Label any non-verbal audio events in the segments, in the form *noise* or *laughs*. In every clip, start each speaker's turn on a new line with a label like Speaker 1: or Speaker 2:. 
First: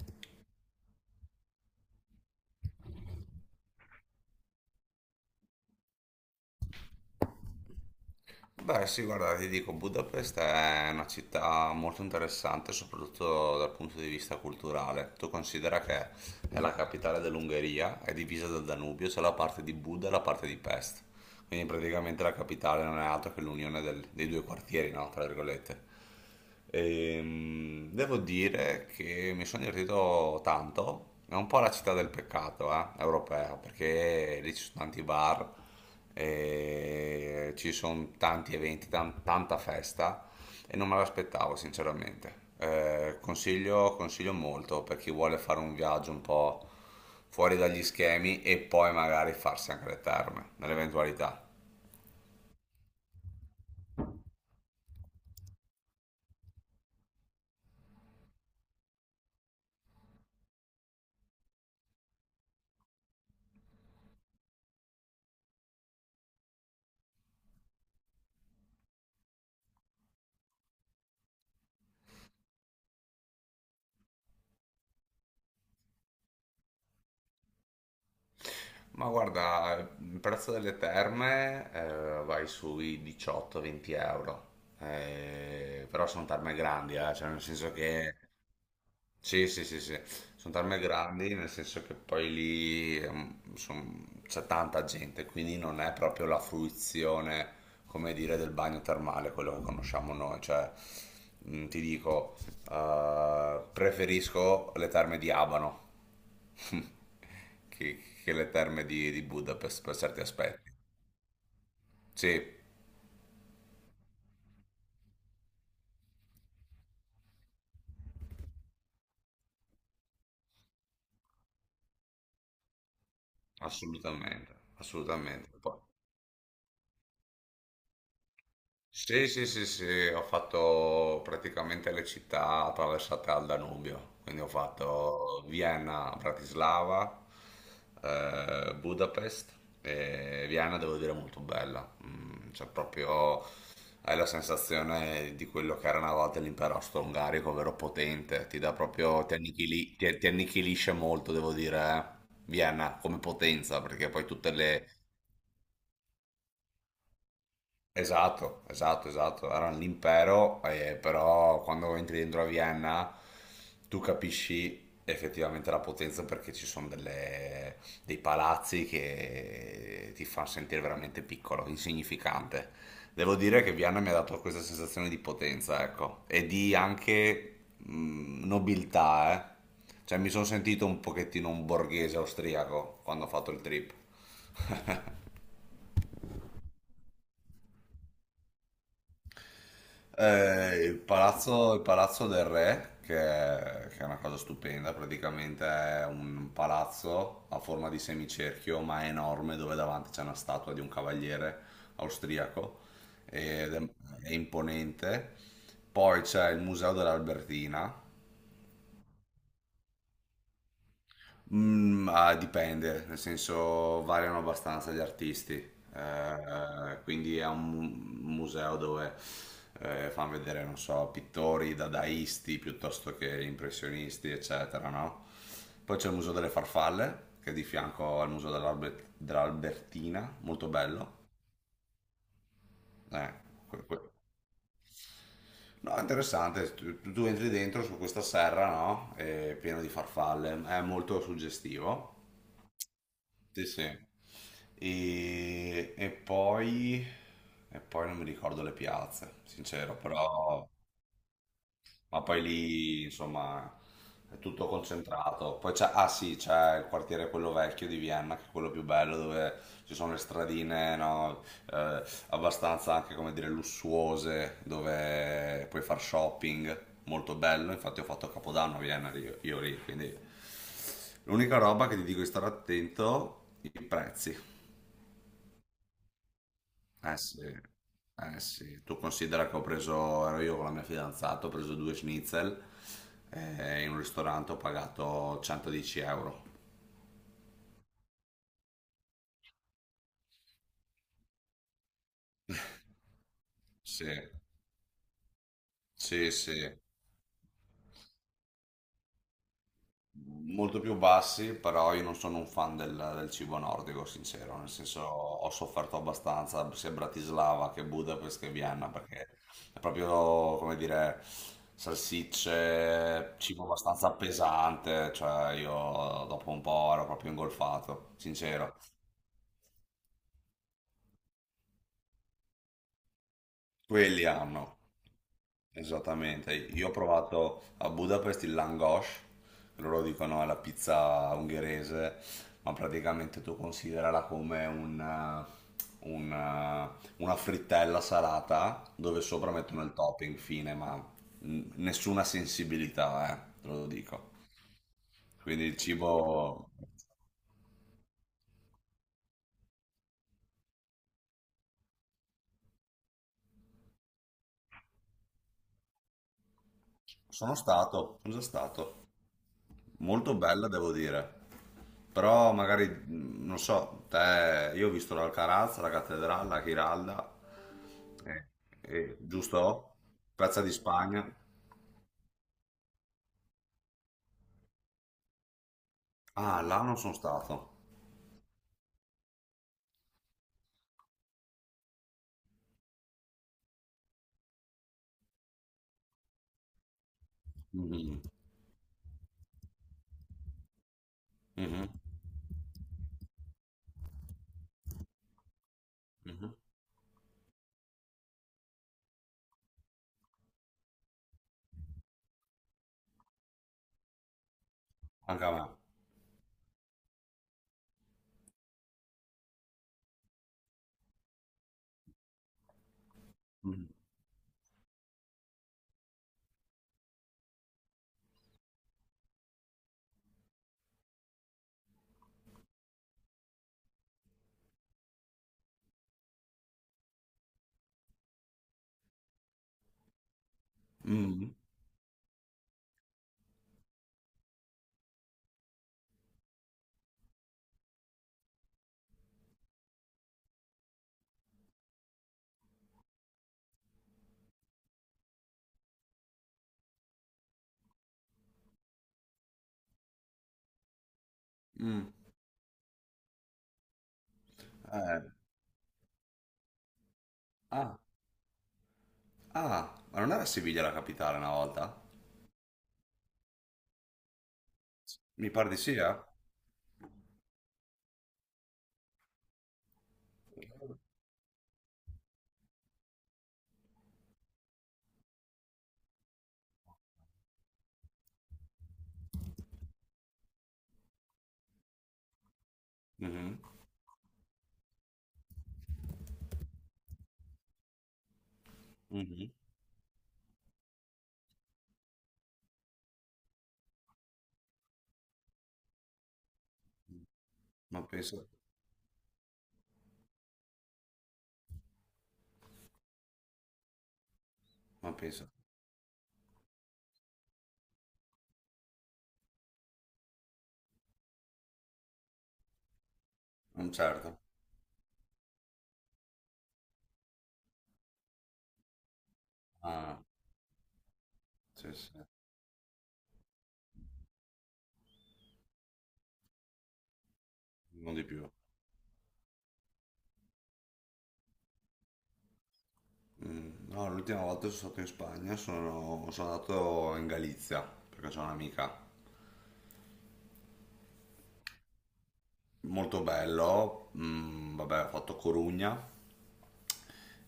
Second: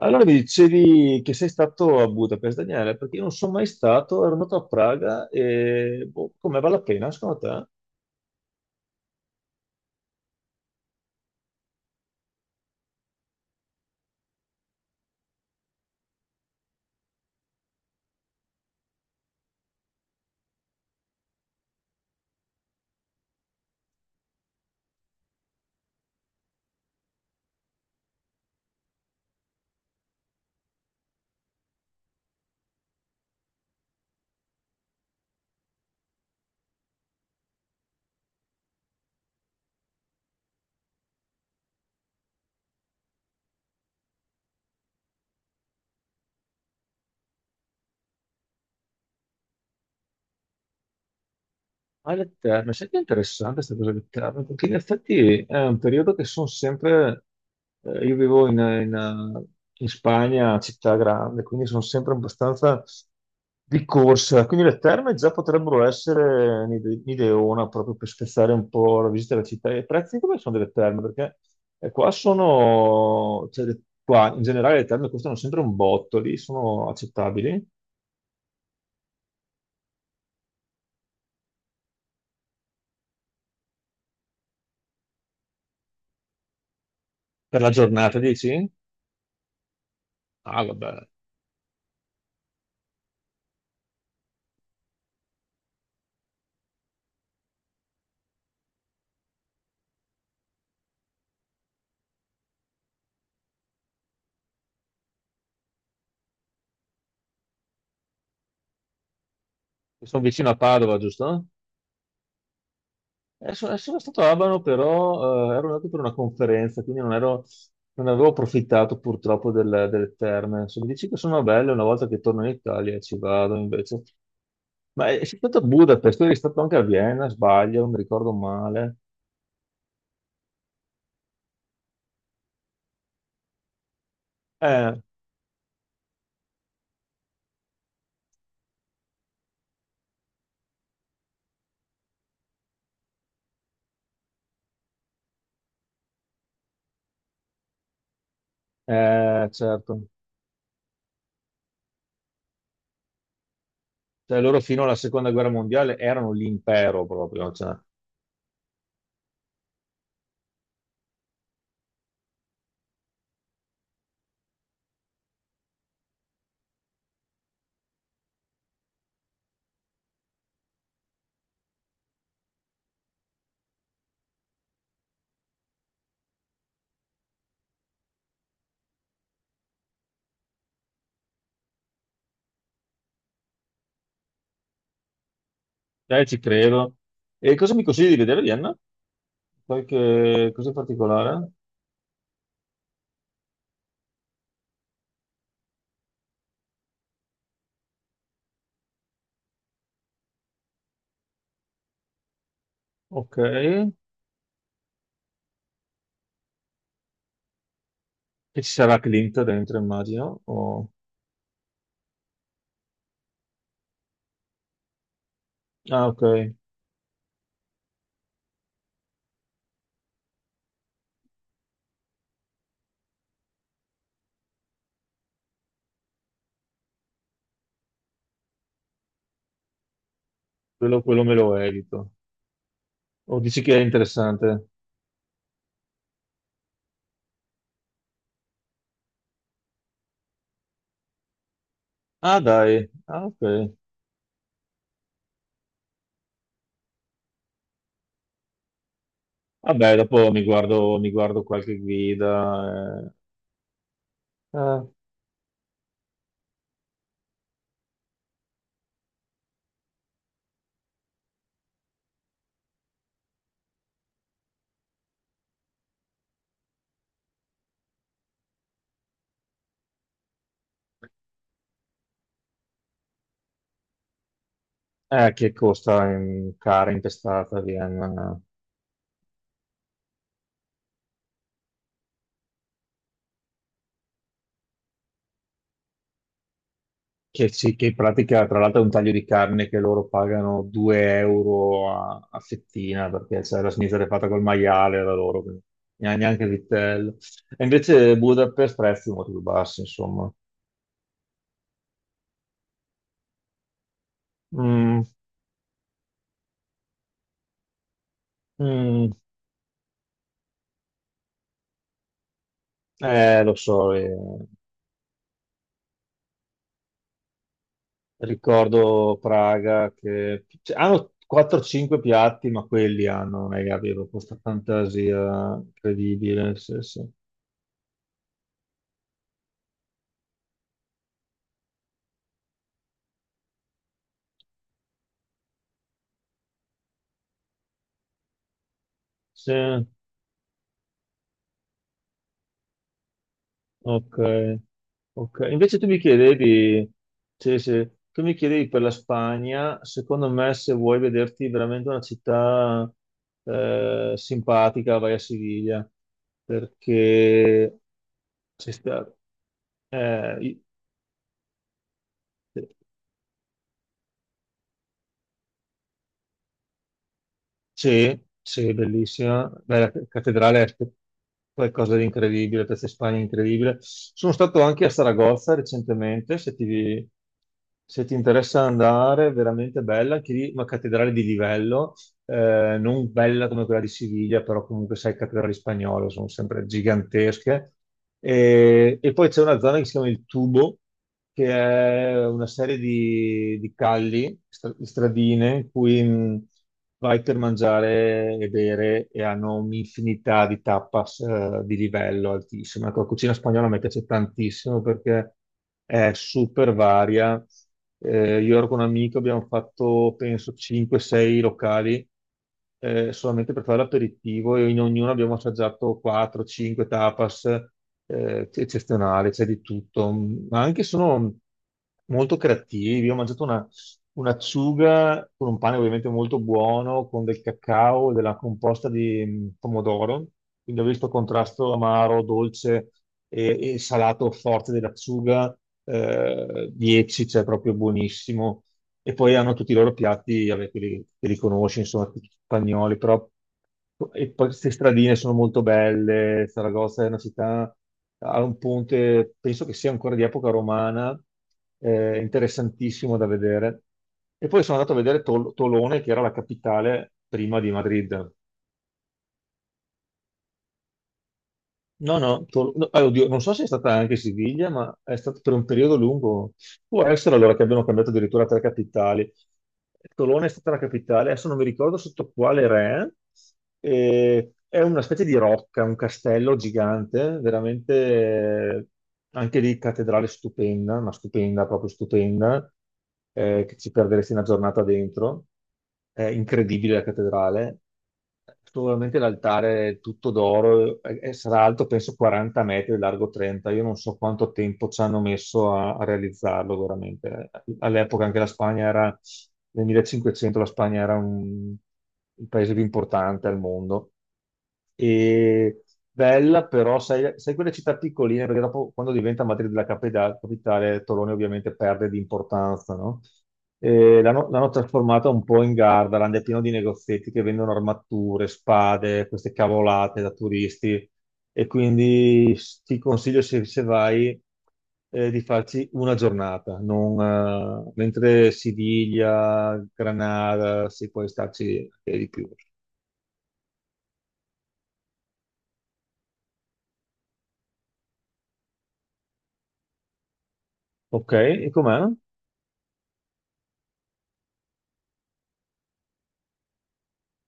Speaker 1: Allora mi dicevi che sei stato a Budapest, Daniele, perché io non sono mai stato, ero andato a Praga e boh, com'è, vale la pena secondo te?
Speaker 2: Beh, sì, guarda, ti dico, Budapest è una città molto interessante, soprattutto dal punto di vista culturale. Tu considera che è la capitale dell'Ungheria, è divisa dal Danubio, c'è la parte di Buda e la parte di Pest. Quindi praticamente la capitale non è altro che l'unione dei due quartieri, no? Tra virgolette. Devo dire che mi sono divertito tanto. È un po' la città del peccato, europea, perché lì ci sono tanti bar, e ci sono tanti eventi, tanta festa e non me l'aspettavo, sinceramente. Consiglio molto per chi vuole fare un viaggio un po' fuori dagli schemi e poi magari farsi anche le terme, nell'eventualità.
Speaker 1: Ah, le terme, senti, è interessante questa cosa delle terme, perché in effetti è un periodo che sono sempre, io vivo eh, in Spagna, città grande, quindi sono sempre abbastanza di corsa, quindi le terme già potrebbero essere un'ideona proprio per spezzare un po' la visita alla città. E i prezzi come sono delle terme? Perché qua sono, cioè, qua in generale le terme costano sempre un botto, lì sono accettabili.
Speaker 2: Ma guarda, il prezzo delle terme vai sui 18-20 euro. Però sono terme grandi, cioè nel
Speaker 1: Per la
Speaker 2: senso che
Speaker 1: giornata, dici?
Speaker 2: sì, sì, sì, sì, sono
Speaker 1: Ah,
Speaker 2: tarme
Speaker 1: vabbè,
Speaker 2: grandi, nel senso che poi lì c'è tanta gente, quindi non è proprio la fruizione, come dire, del bagno termale, quello che conosciamo noi. Cioè, ti dico, preferisco le terme di Abano *laughs* che le terme di Budapest per certi
Speaker 1: sono vicino a
Speaker 2: aspetti.
Speaker 1: Padova, giusto?
Speaker 2: Sì,
Speaker 1: Sono stato a Abano, però ero andato per una conferenza, quindi non avevo approfittato purtroppo delle terme. Se mi dici che sono belle, una volta che torno in Italia ci vado invece.
Speaker 2: assolutamente,
Speaker 1: Ma sei
Speaker 2: assolutamente.
Speaker 1: stato a Budapest, tu eri stato anche a Vienna, sbaglio, non mi ricordo male.
Speaker 2: Sì, sì, sì, sì, ho fatto praticamente le città attraversate al Danubio, quindi ho
Speaker 1: Eh,
Speaker 2: fatto Vienna, Bratislava, Budapest e Vienna devo dire molto bella. Mm, cioè proprio hai la sensazione di quello che era una volta l'impero austro-ungarico, ovvero potente, ti dà proprio,
Speaker 1: eh, certo.
Speaker 2: ti annichilisce molto, devo dire, eh. Vienna come potenza, perché poi
Speaker 1: Cioè,
Speaker 2: tutte
Speaker 1: loro fino
Speaker 2: le
Speaker 1: alla seconda guerra mondiale erano l'impero proprio, cioè,
Speaker 2: esatto, esatto, esatto. Era un impero, però quando entri dentro a Vienna tu capisci effettivamente la potenza perché dei palazzi che ti fanno sentire veramente piccolo, insignificante. Devo dire che Vienna mi ha dato questa sensazione di potenza, ecco, e di anche nobiltà, eh. Cioè mi sono sentito un pochettino un borghese austriaco quando ho fatto il trip.
Speaker 1: ci credo. E cosa mi consigli di vedere a Vienna? Qualche cosa in particolare?
Speaker 2: Il palazzo del re, che è una cosa stupenda, praticamente è un palazzo a forma di semicerchio, ma è enorme, dove davanti c'è una statua di un cavaliere austriaco
Speaker 1: Ok.
Speaker 2: ed è imponente. Poi c'è il museo dell'Albertina.
Speaker 1: E ci sarà Clint dentro, immagino.
Speaker 2: Mm, ah, dipende, nel senso variano abbastanza gli artisti.
Speaker 1: Ah, ok,
Speaker 2: Quindi è un museo dove fanno vedere, non so, pittori dadaisti piuttosto che impressionisti, eccetera, no? Poi c'è il Museo delle Farfalle, che è di fianco al Museo dell'Albertina, molto
Speaker 1: quello,
Speaker 2: bello.
Speaker 1: quello me lo evito.
Speaker 2: Eh,
Speaker 1: O dici che è
Speaker 2: que- que-
Speaker 1: interessante?
Speaker 2: No, è interessante, tu entri dentro su questa serra, no? È pieno di farfalle, è molto suggestivo.
Speaker 1: Ah, dai, ah,
Speaker 2: Sì,
Speaker 1: ok.
Speaker 2: sì. E, e poi, e poi non mi ricordo le piazze,
Speaker 1: Vabbè,
Speaker 2: sincero,
Speaker 1: dopo mi
Speaker 2: però,
Speaker 1: guardo, mi guardo qualche
Speaker 2: ma poi lì,
Speaker 1: guida.
Speaker 2: insomma, è
Speaker 1: Eh,
Speaker 2: tutto
Speaker 1: eh,
Speaker 2: concentrato. Poi c'è, ah sì, c'è il quartiere quello vecchio di Vienna, che è quello più bello, dove ci sono le stradine, no, eh, abbastanza anche, come dire, lussuose, dove puoi far shopping, molto bello. Infatti ho fatto Capodanno a Vienna, io lì, quindi... L'unica roba che ti dico di stare attento, i prezzi.
Speaker 1: che costa in cara
Speaker 2: Eh sì,
Speaker 1: impestata a
Speaker 2: eh
Speaker 1: Vienna.
Speaker 2: sì. Tu considera che ho preso, ero io con la mia fidanzata, ho preso due schnitzel in un ristorante ho pagato 110 euro.
Speaker 1: Che, sì, che in pratica, tra l'altro, è un taglio di carne che loro pagano 2 euro a fettina perché cioè, la sinistra è
Speaker 2: Sì,
Speaker 1: fatta col maiale da loro, quindi neanche
Speaker 2: sì,
Speaker 1: neanche il
Speaker 2: sì.
Speaker 1: vitello. E invece Budapest prezzi molto più bassi, insomma.
Speaker 2: Molto più bassi, però io non sono un fan del cibo nordico, sincero, nel senso
Speaker 1: Mm,
Speaker 2: ho sofferto abbastanza sia a Bratislava che Budapest che Vienna,
Speaker 1: mm,
Speaker 2: perché è proprio, come dire, salsicce,
Speaker 1: lo
Speaker 2: cibo
Speaker 1: so,
Speaker 2: abbastanza pesante, cioè io dopo un po' ero proprio ingolfato, sincero.
Speaker 1: ricordo Praga che cioè, hanno 4-5 piatti, ma quelli hanno, ragazzi, avevo
Speaker 2: Quelli
Speaker 1: questa
Speaker 2: hanno.
Speaker 1: fantasia
Speaker 2: Esattamente,
Speaker 1: incredibile. Sì,
Speaker 2: io ho
Speaker 1: sì.
Speaker 2: provato a Budapest il langos, loro dicono è la pizza ungherese, ma praticamente tu considerala come una frittella salata dove sopra
Speaker 1: Sì,
Speaker 2: mettono
Speaker 1: ok,
Speaker 2: il topping, fine, ma nessuna sensibilità, te lo dico.
Speaker 1: ok.
Speaker 2: Quindi
Speaker 1: Invece
Speaker 2: il
Speaker 1: tu mi
Speaker 2: cibo...
Speaker 1: chiedevi, sì, sì, tu mi chiedevi per la Spagna, secondo me se vuoi vederti veramente una città simpatica, vai a Siviglia,
Speaker 2: Sono
Speaker 1: perché
Speaker 2: stato, sono già
Speaker 1: c'è
Speaker 2: stato,
Speaker 1: sta-
Speaker 2: molto
Speaker 1: eh,
Speaker 2: bella devo dire. Però magari, mm, non so, te, io ho visto l'Alcaraz, la Cattedrale, la Giralda,
Speaker 1: sì,
Speaker 2: eh,
Speaker 1: sì, bellissima. Beh, la
Speaker 2: giusto? Piazza
Speaker 1: cattedrale
Speaker 2: di
Speaker 1: è
Speaker 2: Spagna.
Speaker 1: qualcosa di incredibile, Piazza Spagna è incredibile. Sono stato anche a Saragozza recentemente, se
Speaker 2: Ah, là non
Speaker 1: ti,
Speaker 2: sono stato.
Speaker 1: se ti interessa andare, è veramente bella, anche lì una cattedrale di livello. Non bella come quella di Siviglia, però comunque sai, cattedrali spagnole sono sempre gigantesche.
Speaker 2: Mhm,
Speaker 1: E poi c'è una zona che si chiama il Tubo, che
Speaker 2: mhm,
Speaker 1: è una serie di calli, stradine, in cui
Speaker 2: mhm.
Speaker 1: vai per mangiare e bere e hanno un'infinità di tapas di livello altissimo. Ecco, la cucina spagnola mi piace tantissimo perché
Speaker 2: Anche a me.
Speaker 1: è super varia. Io ero con un amico, abbiamo fatto penso 5-6 locali solamente per fare
Speaker 2: Mhm,
Speaker 1: l'aperitivo e in ognuno abbiamo assaggiato 4-5 tapas eccezionali, c'è di tutto. Ma anche sono molto creativi. Io ho mangiato una un'acciuga con un pane ovviamente molto buono, con del cacao e della composta di pomodoro, quindi ho visto il
Speaker 2: mhm,
Speaker 1: contrasto amaro, dolce e salato forte dell'acciuga, 10, cioè proprio buonissimo e poi hanno tutti i loro piatti, vabbè, che li conosci, insomma, tutti spagnoli, però e poi queste stradine sono molto belle. Saragozza è una città, ha un ponte, penso che sia ancora di epoca romana,
Speaker 2: mhm.
Speaker 1: interessantissimo da vedere. E poi sono andato a
Speaker 2: Eh,
Speaker 1: vedere Tolone, che era la capitale prima di
Speaker 2: ah,
Speaker 1: Madrid.
Speaker 2: ah, ma non era Siviglia la capitale una volta?
Speaker 1: No, no, oddio, non so se è stata anche Siviglia, ma è stato
Speaker 2: Mi
Speaker 1: per un
Speaker 2: pare di sì,
Speaker 1: periodo
Speaker 2: eh?
Speaker 1: lungo. Può essere allora che abbiano cambiato addirittura tre capitali. Tolone è stata la capitale, adesso non mi ricordo sotto quale re. È una specie di rocca, un castello gigante, veramente anche lì cattedrale stupenda, ma stupenda, proprio stupenda,
Speaker 2: Mhm,
Speaker 1: che ci perderesti una giornata dentro. È incredibile la cattedrale. Sicuramente
Speaker 2: mhm.
Speaker 1: l'altare è tutto d'oro e sarà alto penso 40 metri, e largo 30. Io non so quanto tempo ci hanno messo a realizzarlo veramente.
Speaker 2: Ma
Speaker 1: All'epoca anche la
Speaker 2: penso,
Speaker 1: Spagna era, nel 1500 la Spagna era un, il paese più importante al mondo
Speaker 2: ma penso.
Speaker 1: e bella, però sai, sai quelle città piccoline, perché dopo quando diventa Madrid la capitale, Tolone ovviamente perde di importanza, no?
Speaker 2: Mm,
Speaker 1: E
Speaker 2: certo.
Speaker 1: l'hanno trasformata un po' in Gardaland, è pieno di negozietti che vendono armature, spade, queste
Speaker 2: Ah,
Speaker 1: cavolate da turisti. E
Speaker 2: sì, sì,
Speaker 1: quindi ti consiglio, se vai, di farci una giornata, non,
Speaker 2: non di più.
Speaker 1: mentre Siviglia, Granada, si può starci anche di più.
Speaker 2: Mm, no, l'ultima volta sono stato in Spagna, sono, sono andato in Galizia perché c'è un'amica.
Speaker 1: Ok, e com'è?
Speaker 2: Molto bello, mm, vabbè, ho fatto Corugna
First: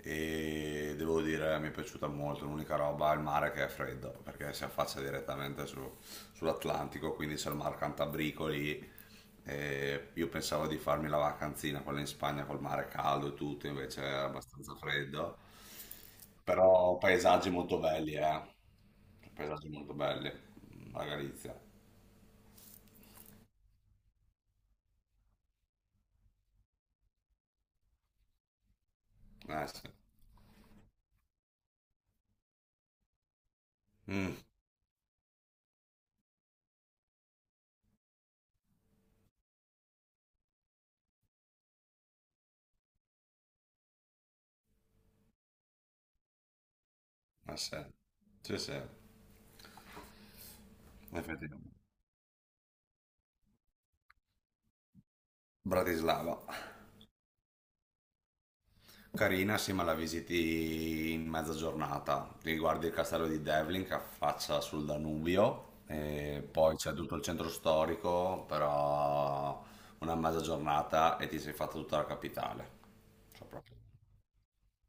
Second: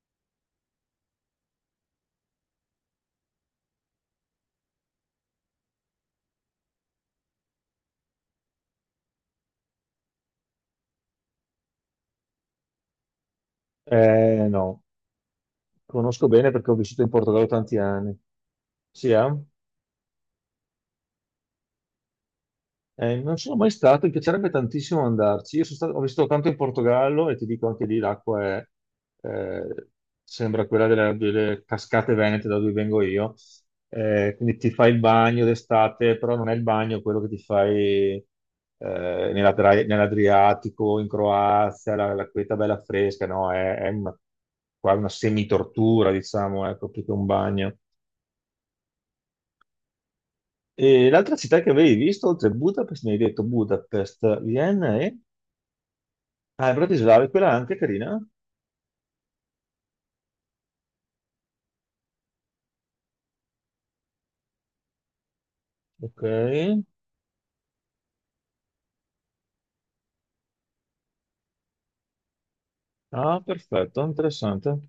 Speaker 2: e devo dire mi è piaciuta molto, l'unica roba è il mare che è freddo, perché si affaccia direttamente sull'Atlantico, quindi c'è il mar Cantabrico lì. E io pensavo di farmi la vacanzina, quella in Spagna col mare caldo e tutto, invece era abbastanza
Speaker 1: No,
Speaker 2: freddo,
Speaker 1: conosco bene perché ho
Speaker 2: però
Speaker 1: vissuto in Portogallo
Speaker 2: paesaggi
Speaker 1: tanti
Speaker 2: molto belli,
Speaker 1: anni.
Speaker 2: eh.
Speaker 1: Sì, eh?
Speaker 2: Paesaggi molto belli, mm, la Galizia.
Speaker 1: Non sono mai stato, mi piacerebbe tantissimo andarci. Ho vissuto tanto in Portogallo e ti dico anche lì l'acqua è,
Speaker 2: Eh
Speaker 1: eh,
Speaker 2: sì.
Speaker 1: sembra quella delle cascate venete da dove vengo io.
Speaker 2: Mm,
Speaker 1: Quindi ti fai il bagno d'estate, però non è il bagno quello che ti fai eh, nell'Adriatico, in Croazia, la queta bella fresca, no? È una, qua una semitortura, diciamo, ecco, più che un
Speaker 2: eh
Speaker 1: bagno.
Speaker 2: sì. Sì, sì.
Speaker 1: E l'altra città che
Speaker 2: Effettivamente.
Speaker 1: avevi visto, oltre a Budapest, mi hai detto Budapest, Vienna e...
Speaker 2: Bratislava,
Speaker 1: Ah, e Bratislava, è quella anche carina.
Speaker 2: carina, sì, ma la visiti in mezza giornata. Ti guardi il castello di Devlin che affaccia sul Danubio,
Speaker 1: Ok.
Speaker 2: e poi c'è tutto il centro storico, però una mezza giornata e ti sei fatta tutta la capitale.
Speaker 1: Ah,
Speaker 2: Cioè, proprio
Speaker 1: perfetto, interessante.